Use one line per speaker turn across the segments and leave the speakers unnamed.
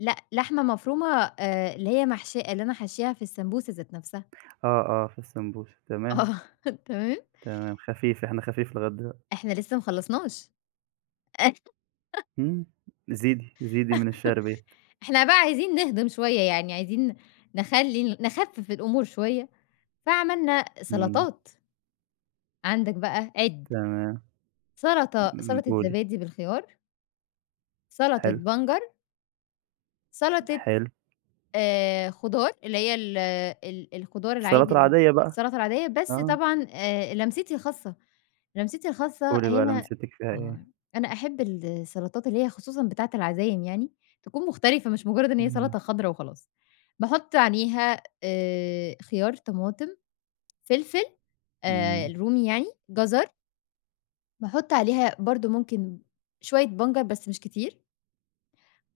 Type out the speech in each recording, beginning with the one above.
لأ لحمة مفرومة آآ اللي هي محشية اللي أنا حاشياها في السمبوسة ذات نفْسها.
آه، آه في السمبوسة تمام.
آه تمام.
تمام خفيف إحنا خفيف لغاية دلوقتي.
إحنا لسه ما خلّصناش
إمم زيدي زيدي من الشِعر بيت.
إحنا بقى عايزين نهضم شوية، يعني عايزين نخلّي ال نخفف الأمور شوية فعملنا
إمم.
سلطات عندك بقى عِد
تمام.
سلطة
إمم، إمم
سلطة
قولي.
زبادي بالخيار سلطة
حلو.
بنجر سلطة
حلو.
آآ خضار اللي هي ال ال الخضار
السلطة
العادي ال
العادية بقى.
السلطة العادية بس
آه.
طبعًا آآ لمستي الخاصة، لمستي الخاصة
قولي بقى
هنا
لمستِك فيها إيه؟
آه أنا أحب السلطات اللي هي خصوصًا بتاعة العزايم يعني، تكون مختلفة مش مجرّد إن هي
إمم.
سلطة خضرا وخلاص باحط عليها آآ خيار، طماطم، فلفل آآ
إمم.
الرومي يعني، جزر باحط عليها برضه ممكن شوية بنجر بس مش كتير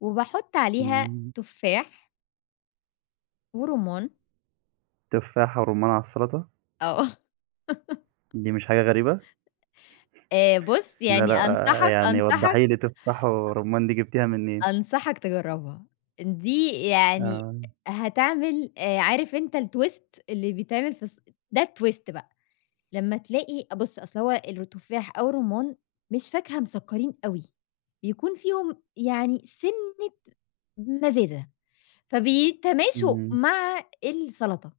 وباحط عليها
إمم.
تفاح ورُمّان.
تفاح ورُمان على السلطة!
آه.
دي مش حاجة غريبة؟
آآ بُص
لأ،
يعني
لأ
أنصحك،
يعني
أنصحك
وَضَّحِي لي تفاح ورُمان دي جبتيها منين؟
أنصحك تجرّبها إن دي يعني
آه.
هتعمل آآ عارف أنت الtwist اللي بيتعمل في الص ده الtwist بقى لمّا تلاقي أ بُص أصل هو الرو التفاح أو الرُمان مش فاكهة مسكرين أوي بيكون فيهم يعني سِنة مزازة فبيتماشوا
إمم.
مع السلطة.